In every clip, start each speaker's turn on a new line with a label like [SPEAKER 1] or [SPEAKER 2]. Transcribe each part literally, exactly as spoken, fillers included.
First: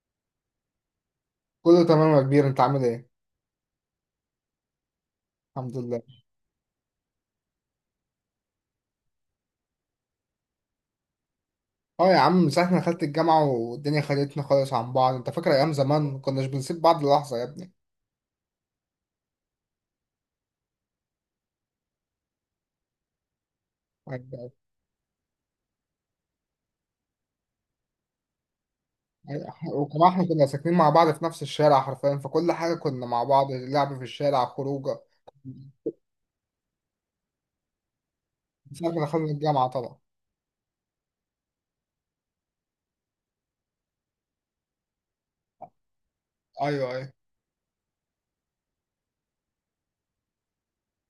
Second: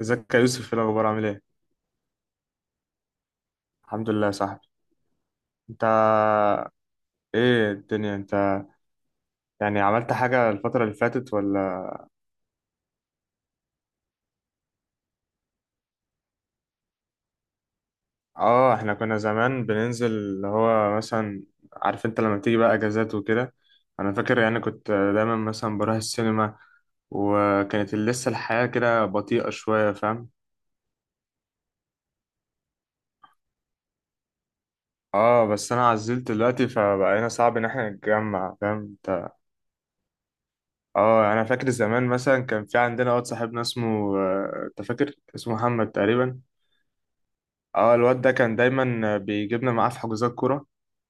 [SPEAKER 1] ازيك يا يوسف، ايه الاخبار؟ عامل ايه؟
[SPEAKER 2] كله تمام يا كبير، انت عامل ايه؟
[SPEAKER 1] الحمد لله يا صاحبي.
[SPEAKER 2] الحمد
[SPEAKER 1] انت،
[SPEAKER 2] لله.
[SPEAKER 1] ايه الدنيا انت؟ يعني عملت حاجه الفتره اللي فاتت ولا؟
[SPEAKER 2] اه يا عم، من ساعه ما دخلت الجامعه والدنيا خدتنا خالص عن بعض. انت فاكر ايام زمان ما كناش بنسيب بعض لحظه يا ابني.
[SPEAKER 1] اه، احنا كنا زمان بننزل اللي هو مثلا، عارف انت لما تيجي بقى اجازات وكده. انا فاكر
[SPEAKER 2] يعني-
[SPEAKER 1] يعني كنت دايما مثلا بروح السينما، وكانت لسه الحياه كده بطيئه شويه،
[SPEAKER 2] وكمان احنا
[SPEAKER 1] فاهم؟
[SPEAKER 2] كنا ساكنين مع بعض في نفس الشارع حرفيا، فكل حاجه كنا مع بعض، لعب في الشارع، خروجه،
[SPEAKER 1] اه بس انا عزلت دلوقتي، فبقينا صعب ان احنا نتجمع،
[SPEAKER 2] من
[SPEAKER 1] فاهم
[SPEAKER 2] ساعه ما
[SPEAKER 1] انت؟
[SPEAKER 2] دخلنا الجامعه طبعا.
[SPEAKER 1] اه انا فاكر زمان مثلا كان في عندنا واد صاحبنا اسمه آه، انت فاكر اسمه محمد تقريبا.
[SPEAKER 2] ايوه ايوه.
[SPEAKER 1] اه الواد ده كان دايما بيجيبنا معاه في حجوزات كورة.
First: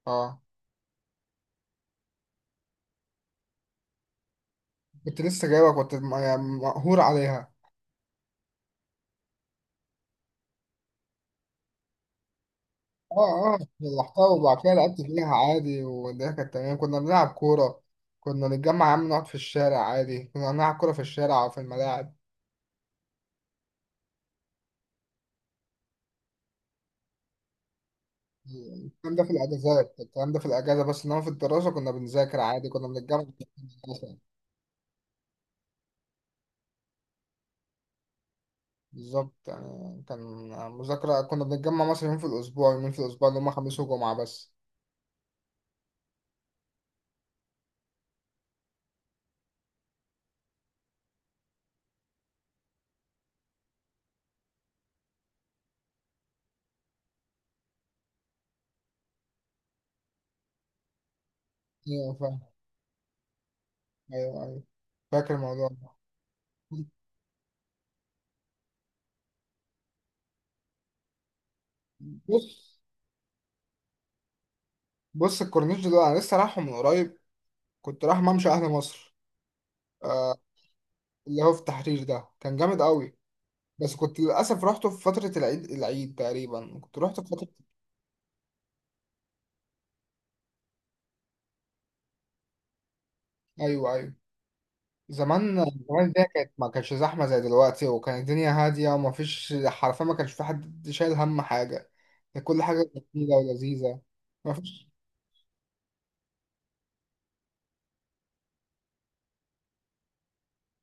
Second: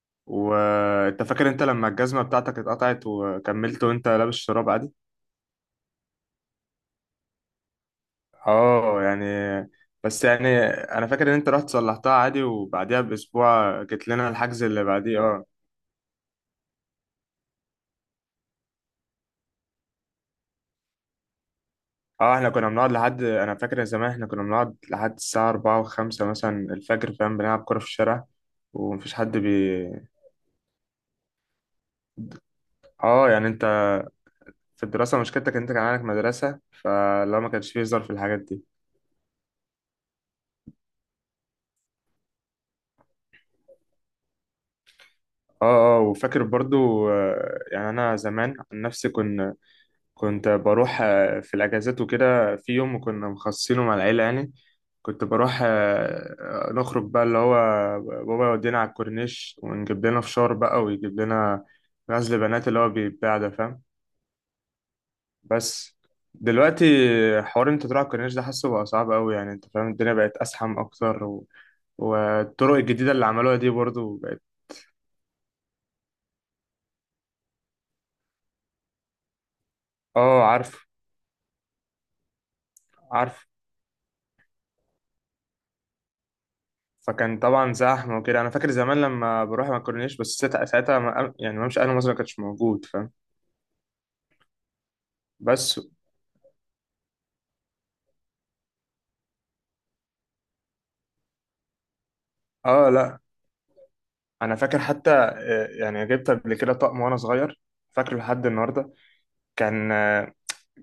[SPEAKER 2] اه
[SPEAKER 1] وانت فاكر انت لما الجزمة بتاعتك اتقطعت وكملت وانت لابس شراب عادي؟
[SPEAKER 2] كنت لسه جايبك، كنت م- يعني مقهور عليها.
[SPEAKER 1] اه يعني، بس يعني انا فاكر ان انت رحت صلحتها عادي، وبعديها
[SPEAKER 2] اه اه،
[SPEAKER 1] باسبوع جيت
[SPEAKER 2] لحظتها
[SPEAKER 1] لنا
[SPEAKER 2] وبعد
[SPEAKER 1] الحجز
[SPEAKER 2] كده
[SPEAKER 1] اللي
[SPEAKER 2] لعبت
[SPEAKER 1] بعديه.
[SPEAKER 2] فيها
[SPEAKER 1] اه،
[SPEAKER 2] عادي والدنيا كانت تمام، كنا بنلعب كوره. كنا نتجمع يا عم، نقعد في الشارع عادي، كنا نلعب كوره في الشارع وفي الملاعب.
[SPEAKER 1] اه احنا كنا بنقعد لحد، انا فاكر زمان احنا كنا بنقعد لحد الساعة أربعة وخمسة مثلا الفجر، فاهم؟ بنلعب كورة في الشارع. ومفيش
[SPEAKER 2] الكلام ده في
[SPEAKER 1] حد
[SPEAKER 2] الاجازات،
[SPEAKER 1] بي
[SPEAKER 2] الكلام ده في الاجازه بس. انما في الدراسه كنا بنذاكر عادي، كنا بنتجمع
[SPEAKER 1] اه
[SPEAKER 2] في
[SPEAKER 1] يعني انت،
[SPEAKER 2] الدراسة.
[SPEAKER 1] في الدراسة مشكلتك ان انت كان عندك مدرسة، فلو ما كانش فيه هزار في الحاجات دي.
[SPEAKER 2] بالظبط يعني كان مذاكره، كنا بنتجمع مثلا يوم في الاسبوع، يومين في الاسبوع، اللي هم خميس وجمعه بس.
[SPEAKER 1] اه اه، وفاكر برضو آه، يعني انا زمان عن نفسي كنت، كنت بروح آه، في الاجازات وكده. في يوم كنا مخصصينه مع العيله يعني، كنت بروح آه، آه، نخرج بقى اللي هو بابا يودينا على الكورنيش ونجيب لنا فشار بقى، ويجيب لنا
[SPEAKER 2] ايوه
[SPEAKER 1] غزل
[SPEAKER 2] فاهم.
[SPEAKER 1] بنات اللي هو بيتباع ده، فاهم؟
[SPEAKER 2] ايوه ايوه، فاكر الموضوع ده.
[SPEAKER 1] بس دلوقتي، حوار انت تروح على الكورنيش ده حاسه بقى صعب قوي، يعني انت فاهم الدنيا بقت ازحم اكتر و...
[SPEAKER 2] بص،
[SPEAKER 1] والطرق الجديده اللي عملوها دي برضو بقت.
[SPEAKER 2] بص الكورنيش ده انا لسه رايحه من قريب، كنت رايح ممشى اهل مصر. آه،
[SPEAKER 1] اه عارف،
[SPEAKER 2] اللي هو في التحرير ده، كان جامد قوي.
[SPEAKER 1] عارف.
[SPEAKER 2] بس كنت للاسف رحته في فتره العيد، العيد تقريبا كنت رحت في
[SPEAKER 1] فكان
[SPEAKER 2] فتره.
[SPEAKER 1] طبعا زحمه وكده. انا فاكر زمان لما بروح ما كورنيش، بس ساعتها ساعتها ما- يعني ممشي اهل مصر ما كانش موجود، فاهم؟
[SPEAKER 2] ايوه ايوه. زمان،
[SPEAKER 1] بس،
[SPEAKER 2] زمان الدنيا كانت ما كانتش زحمة زي دلوقتي، وكانت الدنيا هادية، وما فيش حرفيا، ما كانش في حد شايل هم حاجة، كانت كل
[SPEAKER 1] اه
[SPEAKER 2] حاجة
[SPEAKER 1] لا،
[SPEAKER 2] جميلة ولذيذة. ما
[SPEAKER 1] انا فاكر
[SPEAKER 2] فيش.
[SPEAKER 1] حتى آه، يعني جبت قبل كده طقم وانا صغير، فاكره لحد النهارده. كان آه،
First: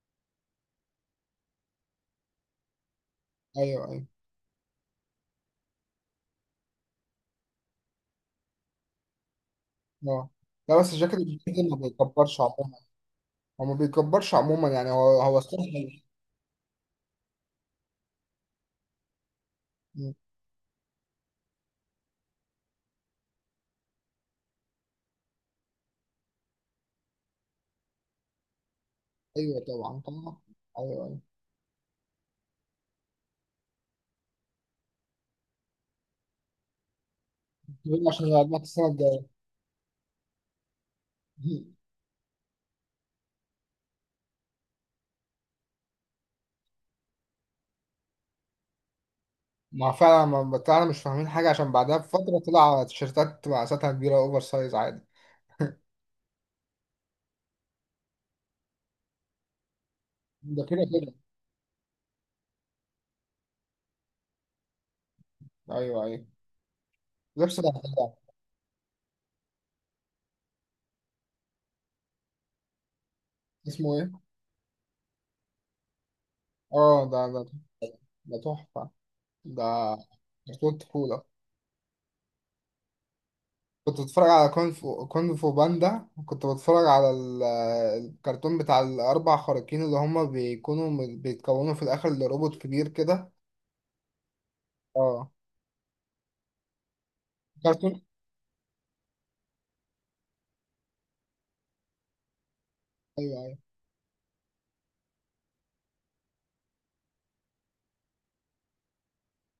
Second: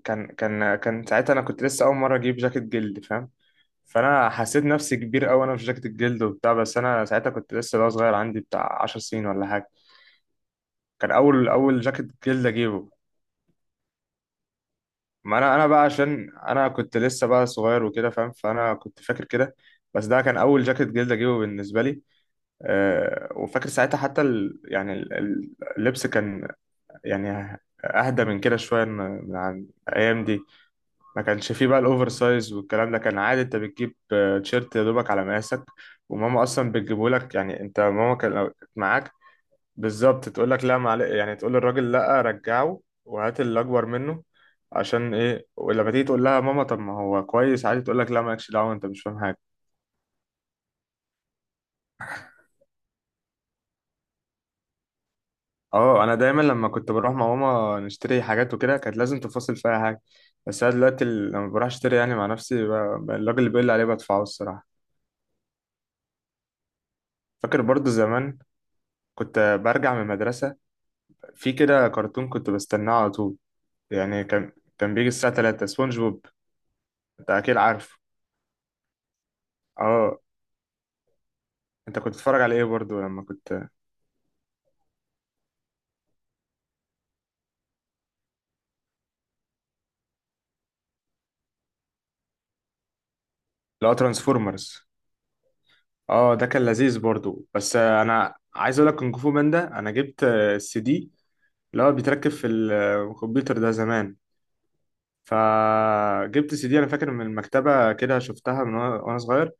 [SPEAKER 1] كان كان آه، كان ساعتها انا كنت لسه اول مره اجيب جاكيت جلد، فاهم؟
[SPEAKER 2] أيوه أيوه.
[SPEAKER 1] فانا حسيت نفسي كبير قوي وانا في جاكيت الجلد وبتاع، بس انا ساعتها كنت لسه بقى صغير، عندي بتاع 10 سنين ولا حاجه.
[SPEAKER 2] أه، لا بس
[SPEAKER 1] كان
[SPEAKER 2] الجاكيت
[SPEAKER 1] اول
[SPEAKER 2] الجديد ما
[SPEAKER 1] اول جاكيت
[SPEAKER 2] بيكبرش
[SPEAKER 1] جلد
[SPEAKER 2] عموما.
[SPEAKER 1] اجيبه.
[SPEAKER 2] هو ما بيكبرش عموما، يعني هو
[SPEAKER 1] ما
[SPEAKER 2] هو
[SPEAKER 1] انا
[SPEAKER 2] الصح.
[SPEAKER 1] انا بقى عشان انا كنت لسه بقى صغير وكده، فاهم؟ فانا كنت فاكر كده، بس ده كان اول جاكيت جلد اجيبه بالنسبه لي. أه وفاكر ساعتها حتى ال، يعني ال- ال- اللبس كان يعني اهدى من كده شويه، من من
[SPEAKER 2] أيوه
[SPEAKER 1] عن
[SPEAKER 2] طبعا
[SPEAKER 1] الايام
[SPEAKER 2] طبعا.
[SPEAKER 1] دي.
[SPEAKER 2] أيوه أيوه.
[SPEAKER 1] ما كانش فيه بقى الاوفر سايز والكلام ده. كان عادي انت بتجيب آه، تيشيرت يا دوبك على مقاسك، وماما اصلا بتجيبه لك يعني. انت
[SPEAKER 2] بيقولوا
[SPEAKER 1] ماما
[SPEAKER 2] عشان
[SPEAKER 1] كان لو
[SPEAKER 2] يقعدوك
[SPEAKER 1] كانت
[SPEAKER 2] السنة
[SPEAKER 1] معاك،
[SPEAKER 2] الجاية.
[SPEAKER 1] بالظبط تقول لك لا معلش، يعني تقول للراجل لا رجعه وهات اللي اكبر منه. عشان ايه ولما تيجي تقول لها ماما طب ما هو كويس عادي، تقول لك لا مالكش دعوه انت مش فاهم حاجه.
[SPEAKER 2] ما فعلا، ما بتاعنا مش فاهمين حاجة، عشان بعدها بفترة طلع تيشيرتات مقاساتها كبيرة، أوفر سايز عادي.
[SPEAKER 1] اه انا دايما لما كنت بروح مع ماما نشتري حاجات وكده كانت لازم تفاصل فيها حاجه. بس
[SPEAKER 2] ده
[SPEAKER 1] انا
[SPEAKER 2] كده
[SPEAKER 1] دلوقتي
[SPEAKER 2] كده.
[SPEAKER 1] ال- لما بروح اشتري يعني مع نفسي ب- ب- الراجل اللي بيقول لي عليه بدفعه، الصراحه.
[SPEAKER 2] أيوه أيوه. لبس
[SPEAKER 1] فاكر
[SPEAKER 2] بقى.
[SPEAKER 1] برضو زمان كنت برجع من المدرسه، في كده كرتون كنت بستناه على طول.
[SPEAKER 2] اسمه إيه؟
[SPEAKER 1] يعني كان كان بيجي الساعه تلاتة سبونج بوب،
[SPEAKER 2] اه، ده
[SPEAKER 1] انت
[SPEAKER 2] ده
[SPEAKER 1] اكيد عارف.
[SPEAKER 2] ده تحفة، ده
[SPEAKER 1] اه،
[SPEAKER 2] كرتون طفولة.
[SPEAKER 1] انت كنت بتتفرج على ايه برضو لما كنت؟
[SPEAKER 2] كنت بتفرج على كونغ فو، كونغ فو باندا. كنت بتفرج على ال- الكرتون بتاع الأربع خارقين، اللي هما بيكونوا م- بيتكونوا في الآخر لروبوت كبير كده.
[SPEAKER 1] لا، ترانسفورمرز،
[SPEAKER 2] اه
[SPEAKER 1] اه ده كان لذيذ برضو. بس
[SPEAKER 2] كرتون.
[SPEAKER 1] آه، انا عايز اقول لك كونغ فو باندا، انا جبت السي دي اللي هو بيتركب في ال- آه،
[SPEAKER 2] أيوه أيوه.
[SPEAKER 1] الكمبيوتر ده زمان. فجبت سي دي انا فاكر من المكتبه كده، شفتها من وانا وأنا صغير،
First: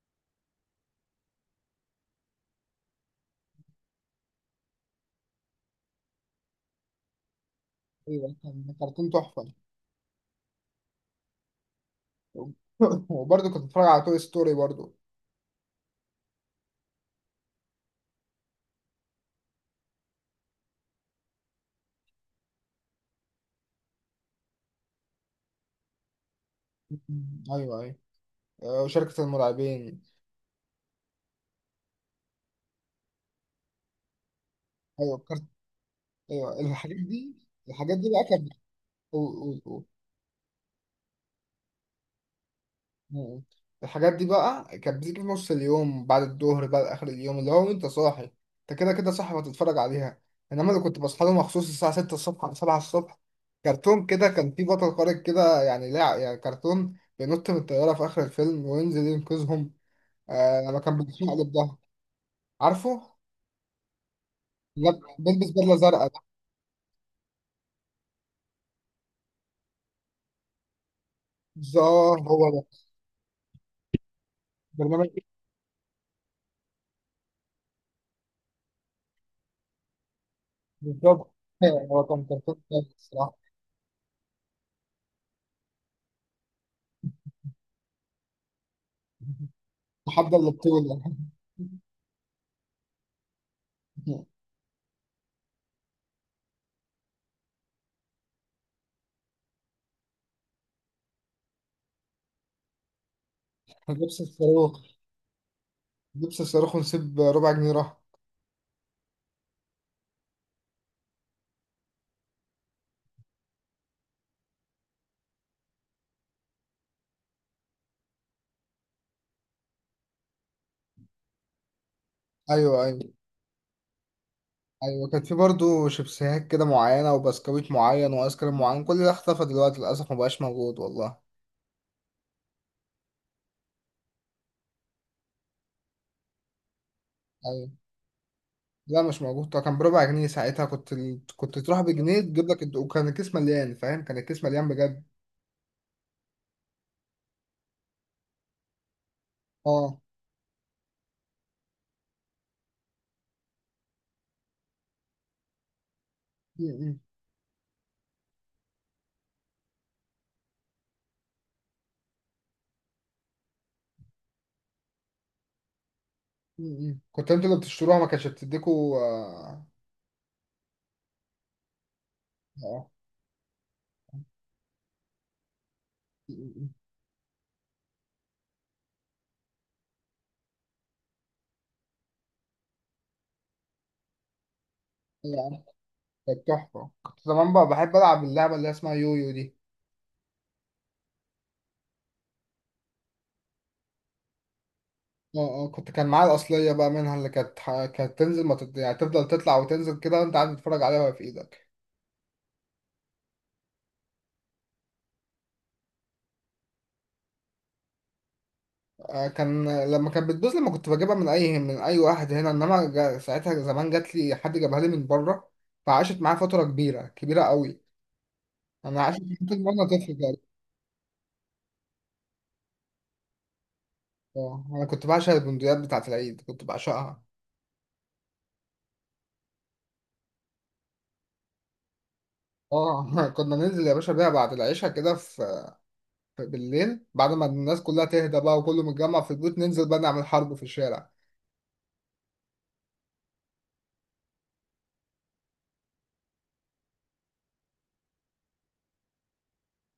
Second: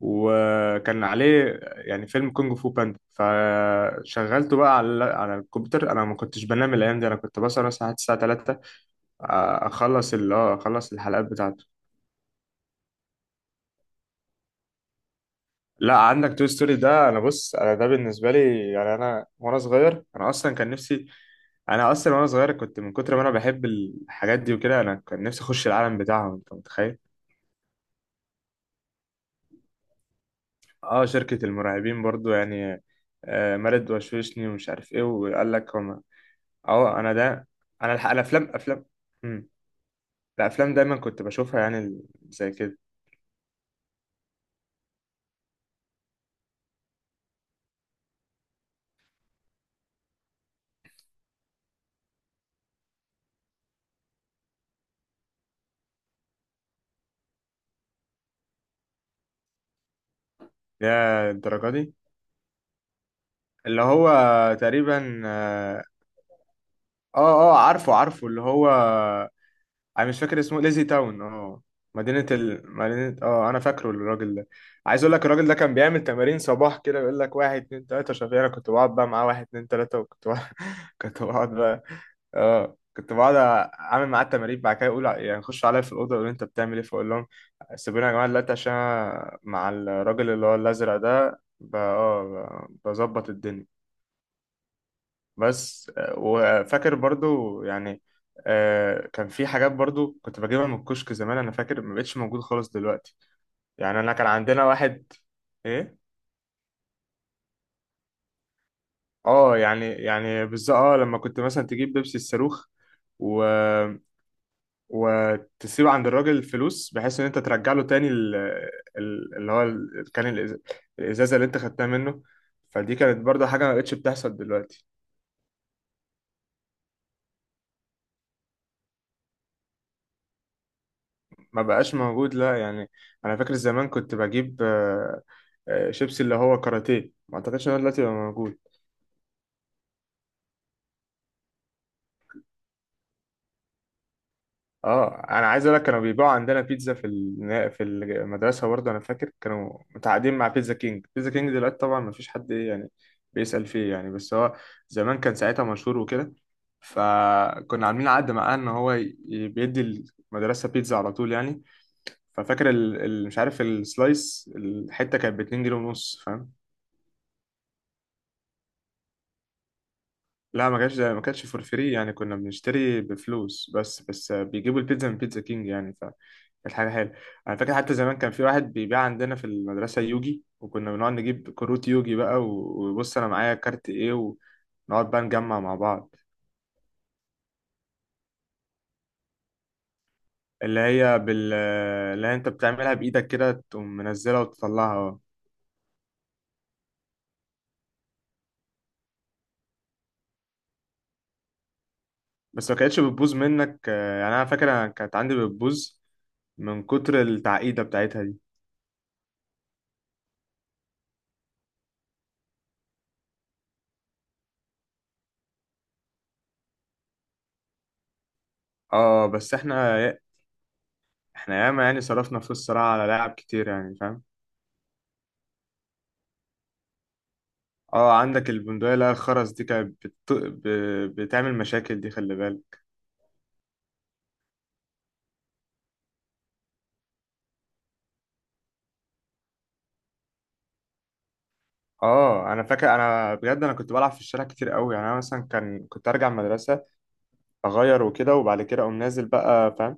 [SPEAKER 1] وكان عليه يعني فيلم كونغ فو باندا، فشغلته بقى على على الكمبيوتر. انا ما كنتش بنام الايام دي، انا كنت بسهر مثلا لحد الساعه
[SPEAKER 2] أيوه
[SPEAKER 1] ثلاثة
[SPEAKER 2] كان كرتون تحفة.
[SPEAKER 1] اخلص اللي هو اخلص الحلقات بتاعته.
[SPEAKER 2] وبرضه كنت بتفرج على توي ستوري برضه.
[SPEAKER 1] لا، عندك توي ستوري ده، انا بص، انا ده بالنسبه لي يعني، انا وانا صغير انا اصلا كان نفسي، انا اصلا وانا صغير كنت من كتر ما انا بحب الحاجات دي وكده انا كان نفسي اخش العالم بتاعهم، انت متخيل؟
[SPEAKER 2] أيوه أيوه. آه، وشركة المرعبين.
[SPEAKER 1] اه شركه المرعبين برضو يعني، آه مارد وشوشني ومش عارف ايه
[SPEAKER 2] أيوه كرت...
[SPEAKER 1] وقال لك هم.
[SPEAKER 2] أيوه، الحاجات
[SPEAKER 1] اه انا
[SPEAKER 2] دي،
[SPEAKER 1] ده، انا
[SPEAKER 2] الحاجات
[SPEAKER 1] الح-
[SPEAKER 2] دي بقى
[SPEAKER 1] الافلام،
[SPEAKER 2] كانت.
[SPEAKER 1] افلام
[SPEAKER 2] قول
[SPEAKER 1] امم
[SPEAKER 2] قول قول.
[SPEAKER 1] الافلام دايما كنت بشوفها، يعني ال- زي كده،
[SPEAKER 2] مم. الحاجات دي بقى كانت بتيجي في نص اليوم، بعد الظهر بقى، آخر اليوم، اللي هو أنت صاحي، أنت كده كده صاحي وهتتفرج عليها. إنما اللي كنت بصحى له مخصوص، الساعة ستة الصبح أو سبعة الصبح، كرتون كده كان في بطل خارق كده. يعني لا، يعني كرتون بينط من الطيارة في آخر الفيلم وينزل ينقذهم. آه، لما كان بيتشقلب
[SPEAKER 1] يا
[SPEAKER 2] على
[SPEAKER 1] الدرجه
[SPEAKER 2] ده،
[SPEAKER 1] دي،
[SPEAKER 2] عارفه؟
[SPEAKER 1] اللي هو
[SPEAKER 2] لا،
[SPEAKER 1] تقريبا.
[SPEAKER 2] بيلبس بدلة
[SPEAKER 1] اه
[SPEAKER 2] زرقاء ده.
[SPEAKER 1] اه آه، عارفه عارفه اللي هو، انا مش فاكر اسمه، ليزي تاون اه.
[SPEAKER 2] بالظبط
[SPEAKER 1] مدينة
[SPEAKER 2] هو ده.
[SPEAKER 1] ال... مدينة، اه انا فاكره الراجل ده. عايز
[SPEAKER 2] برنامج
[SPEAKER 1] اقول
[SPEAKER 2] إيه؟
[SPEAKER 1] لك الراجل ده كان بيعمل تمارين صباح كده، يقول لك واحد اتنين تلاتة، شافيه انا كنت بقعد بقى معاه، واحد اتنين تلاتة، وكنت بقعد... كنت
[SPEAKER 2] بالظبط.
[SPEAKER 1] بقعد بقى،
[SPEAKER 2] هو كان كرتون
[SPEAKER 1] اه
[SPEAKER 2] كويس
[SPEAKER 1] كنت بقعد
[SPEAKER 2] الصراحة.
[SPEAKER 1] اعمل معاه التمارين، بعد كده يقول يعني، يخش عليا في الاوضه يقول انت بتعمل ايه، فاقول لهم سيبوني يا جماعه دلوقتي عشان أنا مع الراجل
[SPEAKER 2] تحدى
[SPEAKER 1] اللي هو الازرق
[SPEAKER 2] البطولة.
[SPEAKER 1] ده ب- اه ب- بظبط الدنيا. بس آه، وفاكر برضو يعني آه، كان في حاجات برضو كنت بجيبها من الكشك زمان، انا فاكر ما بقتش موجود خالص دلوقتي. يعني انا
[SPEAKER 2] لبس
[SPEAKER 1] كان عندنا
[SPEAKER 2] الصاروخ.
[SPEAKER 1] واحد، ايه؟
[SPEAKER 2] بيبسي الصاروخ، ونسيب ربع جنيه راح.
[SPEAKER 1] اه يعني يعني بالظبط، اه لما كنت مثلا تجيب بيبسي الصاروخ و... وتسيب عند الراجل الفلوس، بحيث ان انت ترجع له تاني ال... ال- اللي هو ال... كان الإز... الازازه اللي انت خدتها منه.
[SPEAKER 2] ايوه
[SPEAKER 1] فدي
[SPEAKER 2] ايوه.
[SPEAKER 1] كانت برضو حاجه ما بقتش بتحصل دلوقتي،
[SPEAKER 2] ايوه كان في برضه شيبسيهات كده معينه، وبسكويت معين، وايس كريم معين، كل ده اختفى دلوقتي للاسف، مبقاش موجود والله.
[SPEAKER 1] ما بقاش موجود، لا يعني. انا فاكر زمان كنت بجيب آه، آه، شيبسي اللي هو كاراتيه، ما اعتقدش
[SPEAKER 2] ايوه.
[SPEAKER 1] ان هو دلوقتي بقى موجود.
[SPEAKER 2] لا مش موجود طبعا، كان بربع جنيه ساعتها، كنت ال... كنت تروح بجنيه تجيب لك الد- وكان الكيس مليان فاهم، كان الكيس مليان بجد.
[SPEAKER 1] اه انا عايز اقول لك كانوا بيبيعوا عندنا بيتزا في النا- في المدرسه برضه. انا فاكر كانوا
[SPEAKER 2] اه.
[SPEAKER 1] متعاقدين مع بيتزا كينج. بيتزا كينج دلوقتي طبعا ما فيش حد، ايه يعني، بيسأل فيه يعني، بس هو زمان كان ساعتها مشهور وكده.
[SPEAKER 2] م- م-
[SPEAKER 1] فكنا عاملين عقد معاه ان هو ي- بيدي المدرسه بيتزا على طول يعني. ففاكر ال... ال... مش عارف السلايس، الحته كانت ب اتنين جنيه ونص.
[SPEAKER 2] م- م. كنت انتوا اللي بتشتروها ما كانتش بتديكوا. اه
[SPEAKER 1] لا ما كانش، ما كانتش فور فري يعني. كنا
[SPEAKER 2] اه.
[SPEAKER 1] بنشتري بفلوس، بس بس بيجيبوا البيتزا من بيتزا كينج يعني،
[SPEAKER 2] م- م-
[SPEAKER 1] فكانت حاجة حلوة. أنا فاكر حتى زمان كان في واحد بيبيع عندنا في المدرسة يوجي، وكنا بنقعد نجيب كروت يوجي بقى، و- وبص أنا معايا كارت إيه، ونقعد بقى
[SPEAKER 2] م.
[SPEAKER 1] نجمع
[SPEAKER 2] يعني
[SPEAKER 1] مع بعض.
[SPEAKER 2] كانت تحفه، كنت زمان بقى بحب العب اللعبه اللي اسمها يويو دي.
[SPEAKER 1] اللي هي بال اللي هي أنت بتعملها بإيدك كده، تقوم منزلها وتطلعها. آه.
[SPEAKER 2] اه اه، كنت كان معايا الأصلية بقى منها، اللي كانت ح- كانت تنزل ما تط... يعني تفضل تطلع وتنزل كده وانت قاعد تتفرج عليها وهي في ايدك.
[SPEAKER 1] بس ما كانتش بتبوظ منك، يعني أنا فاكر أنا كانت عندي بتبوظ من كتر التعقيدة بتاعتها دي.
[SPEAKER 2] آه كان، لما كانت بتبوظ لما كنت بجيبها من اي من اي واحد هنا، انما جا... ساعتها زمان جات لي، حد جابها لي من بره، فعاشت معايا فترة كبيرة كبيرة قوي، انا عاشت
[SPEAKER 1] اه بس
[SPEAKER 2] فترة وانا
[SPEAKER 1] احنا،
[SPEAKER 2] طفل كده.
[SPEAKER 1] احنا ياما يعني صرفنا فلوس صراحة على لاعب كتير، يعني فاهم؟
[SPEAKER 2] اه انا كنت بعشق البندقيات بتاعت العيد، كنت بعشقها.
[SPEAKER 1] اه عندك البندقية اللي هي الخرز دي كانت بت... ب... بتعمل مشاكل دي، خلي بالك.
[SPEAKER 2] اه. كنا ننزل يا باشا بيها بعد العشاء كده، في في بالليل، بعد ما الناس كلها تهدى بقى وكله متجمع في البيوت، ننزل بقى نعمل حرب في الشارع.
[SPEAKER 1] اه انا فاكر انا بجد انا كنت بلعب في الشارع كتير قوي، يعني انا مثلا كان كنت ارجع من المدرسة، اغير وكده وبعد كده اقوم نازل بقى، فاهم؟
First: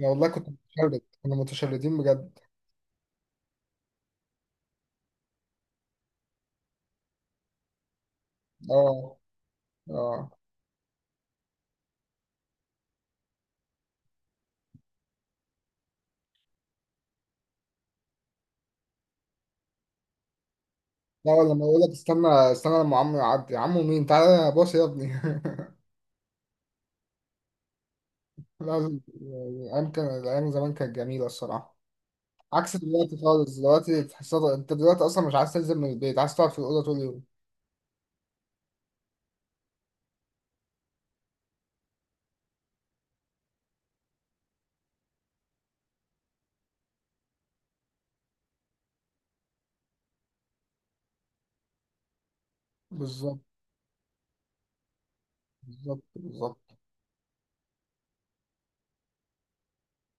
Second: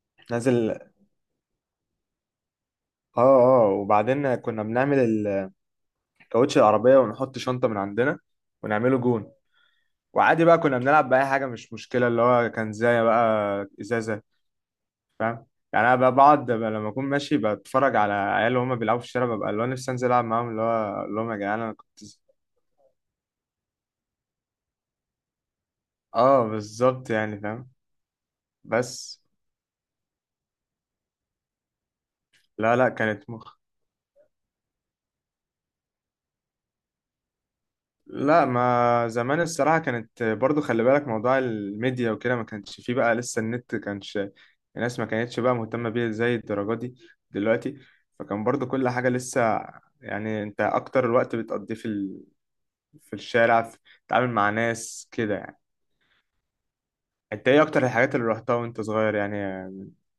[SPEAKER 2] أنا والله كنت
[SPEAKER 1] نازل، اه
[SPEAKER 2] متشرد، كنا متشردين بجد.
[SPEAKER 1] اه وبعدين كنا بنعمل ال- كاوتش العربية، ونحط شنطة من عندنا ونعمله
[SPEAKER 2] اه
[SPEAKER 1] جون،
[SPEAKER 2] اه.
[SPEAKER 1] وعادي بقى كنا بنلعب بأي حاجة، مش مشكلة اللي هو كان زي بقى ازازة، فاهم؟ يعني انا ب- بقعد ب- لما اكون ماشي بتفرج على عيال وهم بيلعبوا في الشارع، ببقى اللي هو نفسي انزل العب معاهم، اللي هو اقول لهم
[SPEAKER 2] لا،
[SPEAKER 1] يا
[SPEAKER 2] ولا
[SPEAKER 1] جدعان
[SPEAKER 2] لما
[SPEAKER 1] انا
[SPEAKER 2] يقول لك
[SPEAKER 1] كنت ز-
[SPEAKER 2] استنى استنى لما عمو يعدي، عمو مين، تعالى يا باص يا ابني.
[SPEAKER 1] اه بالظبط يعني فاهم.
[SPEAKER 2] لازم
[SPEAKER 1] بس
[SPEAKER 2] الايام، كان الايام زمان كانت جميله الصراحه، عكس
[SPEAKER 1] لا لا،
[SPEAKER 2] دلوقتي
[SPEAKER 1] كانت
[SPEAKER 2] خالص.
[SPEAKER 1] مخ
[SPEAKER 2] دلوقتي تحسها، انت دلوقتي اصلا مش عايز تنزل من البيت، عايز تقعد في الاوضه طول اليوم.
[SPEAKER 1] لا ما زمان الصراحة كانت برضو، خلي بالك موضوع الميديا وكده ما كانش فيه بقى، لسه النت كانش الناس ما كانتش بقى مهتمة بيه زي الدرجة دي دلوقتي. فكان برضو كل حاجة لسه يعني، انت اكتر الوقت بتقضيه في ال... في
[SPEAKER 2] بالظبط
[SPEAKER 1] الشارع، في... تتعامل مع ناس كده يعني.
[SPEAKER 2] بالظبط. بالظبط.
[SPEAKER 1] انت ايه اكتر الحاجات اللي رحتها وانت صغير يعني؟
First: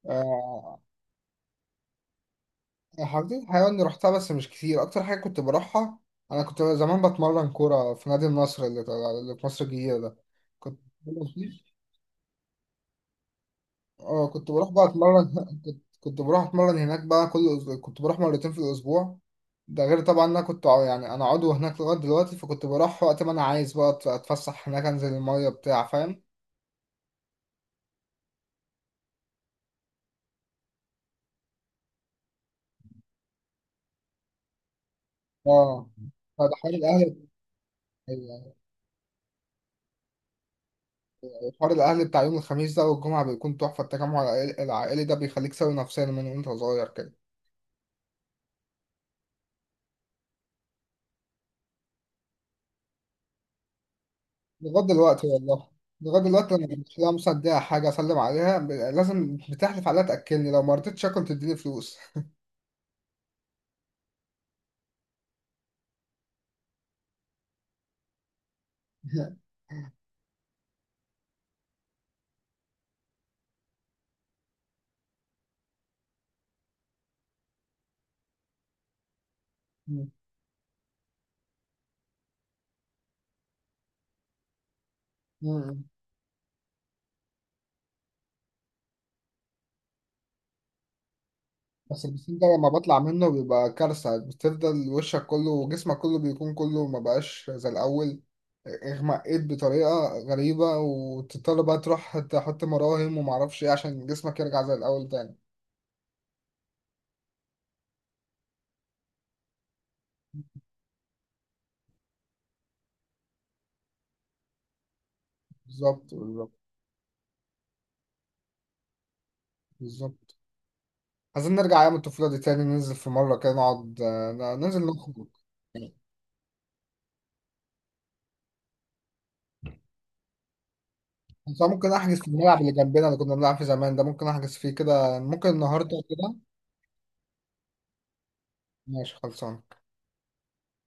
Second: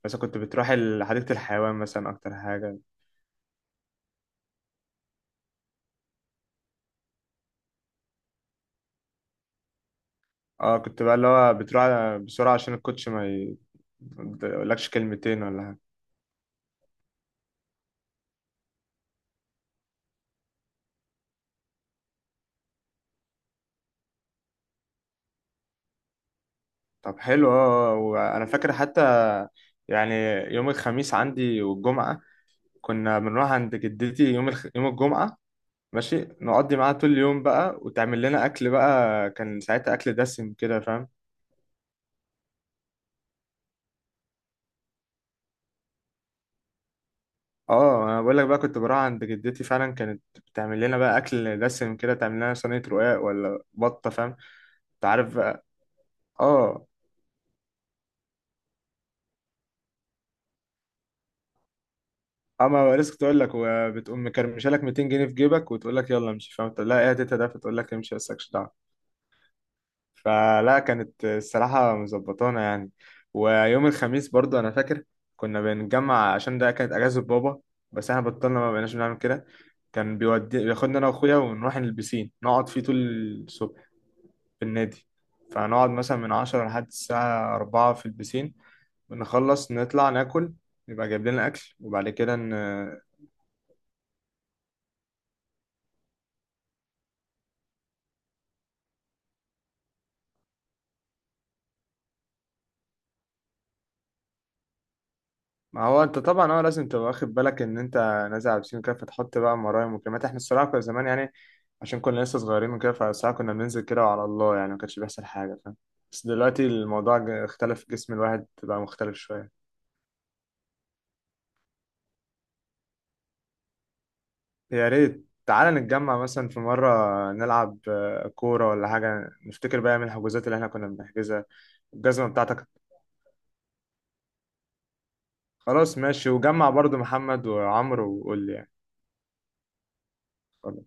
[SPEAKER 1] مثلا كنت بتروح
[SPEAKER 2] آه،
[SPEAKER 1] ال- حديقة الحيوان مثلا اكتر حاجة؟
[SPEAKER 2] حديقة الحيوان اللي رحتها بس مش كتير، اكتر حاجه كنت بروحها، انا كنت زمان بتمرن كوره في نادي النصر، اللي اللي في مصر الجديده ده.
[SPEAKER 1] اه
[SPEAKER 2] كنت
[SPEAKER 1] كنت بقى اللي هو بتروح بسرعة عشان الكوتش ما ي-
[SPEAKER 2] اه،
[SPEAKER 1] ما
[SPEAKER 2] كنت بروح بقى
[SPEAKER 1] يقولكش
[SPEAKER 2] اتمرن.
[SPEAKER 1] كلمتين ولا
[SPEAKER 2] كنت
[SPEAKER 1] حاجة.
[SPEAKER 2] كنت بروح اتمرن هناك بقى كل أسبوع، كنت بروح مرتين في الاسبوع. ده غير طبعا إن انا كنت ع- يعني انا عضو هناك لغايه دلوقتي، فكنت بروح وقت ما انا عايز بقى أت- اتفسح هناك، انزل الميه بتاع فاهم.
[SPEAKER 1] طب حلو اه اه. آه. وانا فاكر حتى يعني يوم الخميس عندي والجمعة، كنا بنروح عند جدتي يوم الخ... يوم الجمعة،
[SPEAKER 2] اه،
[SPEAKER 1] ماشي،
[SPEAKER 2] فده حوار
[SPEAKER 1] نقضي معاها طول
[SPEAKER 2] الاهل،
[SPEAKER 1] اليوم بقى، وتعمل لنا اكل بقى، كان ساعتها اكل دسم كده فاهم.
[SPEAKER 2] حوار الاهل بتاع يوم الخميس ده والجمعه بيكون تحفه، التجمع العائل- العائلي ده بيخليك سوي نفسيا من وانت صغير كده.
[SPEAKER 1] اه انا بقول لك بقى كنت بروح عند جدتي فعلا، كانت بتعمل لنا بقى اكل دسم كده، تعمل لنا صينيه رقاق ولا بطه، فاهم؟
[SPEAKER 2] لغايه
[SPEAKER 1] انت
[SPEAKER 2] دلوقتي
[SPEAKER 1] عارف بقى.
[SPEAKER 2] والله، لغايه دلوقتي لما
[SPEAKER 1] اه،
[SPEAKER 2] بمشي لها مثلا اديها حاجه، اسلم عليها، ب- لازم بتحلف عليها تاكلني، لو ما رضيتش اكل تديني فلوس.
[SPEAKER 1] اما لسه كنت اقول لك، وبتقوم مكرمشه لك ميتين جنيه في جيبك وتقول لك يلا امشي، فاهم؟ تقول لها ايه يا تيتا ده، فتقول لك امشي بس مالكش دعوه. فلا كانت الصراحه مظبطانا يعني. ويوم الخميس برضو انا فاكر كنا بنتجمع عشان ده كانت اجازه بابا، بس احنا بطلنا ما بقيناش بنعمل كده. كان بيودي بياخدنا انا واخويا ونروح البسين، نقعد فيه طول الصبح في النادي.
[SPEAKER 2] مم.
[SPEAKER 1] فهنقعد مثلا من عشرة لحد الساعة أربعة في البسين، بنخلص نطلع ناكل، يبقى جايب لنا أكل،
[SPEAKER 2] بس
[SPEAKER 1] وبعد كده
[SPEAKER 2] البسين ده
[SPEAKER 1] ن...
[SPEAKER 2] لما بطلع منه بيبقى كارثة، بتفضل وشك كله وجسمك كله بيكون كله ما بقاش زي الأول، اغمقيت بطريقة غريبة، وتضطر بقى تروح تحط مراهم ومعرفش ايه عشان جسمك يرجع زي الأول تاني.
[SPEAKER 1] ما هو أنت طبعا هو لازم تبقى واخد بالك إن أنت نازل على البسين كده، فتحط بقى مرايم وكلمات. إحنا الصراحة كنا زمان يعني عشان كنا لسه صغيرين وكده، فالساعة كنا بننزل كده وعلى الله يعني، ما كانش بيحصل حاجة فاهم.
[SPEAKER 2] بالظبط
[SPEAKER 1] بس
[SPEAKER 2] بالظبط.
[SPEAKER 1] دلوقتي الموضوع ج- اختلف، جسم الواحد بقى مختلف شوية.
[SPEAKER 2] بالظبط. عايزين نرجع أيام الطفولة دي تاني، ننزل في مرة كده نقعد، آه، ننزل
[SPEAKER 1] يا ريت
[SPEAKER 2] نخرج.
[SPEAKER 1] تعالى نتجمع مثلا في مرة، نلعب آه، كورة ولا حاجة، نفتكر بقى من الحجوزات اللي احنا كنا بنحجزها.
[SPEAKER 2] بس أنا ممكن أحجز في
[SPEAKER 1] الجزمة
[SPEAKER 2] الملعب
[SPEAKER 1] بتاعتك!
[SPEAKER 2] اللي جنبنا اللي كنا بنلعب فيه زمان ده، ممكن أحجز فيه كده ممكن النهاردة
[SPEAKER 1] خلاص ماشي،
[SPEAKER 2] كده.
[SPEAKER 1] وجمع برضو محمد وعمرو وقول لي
[SPEAKER 2] ماشي خلصان.
[SPEAKER 1] يعني.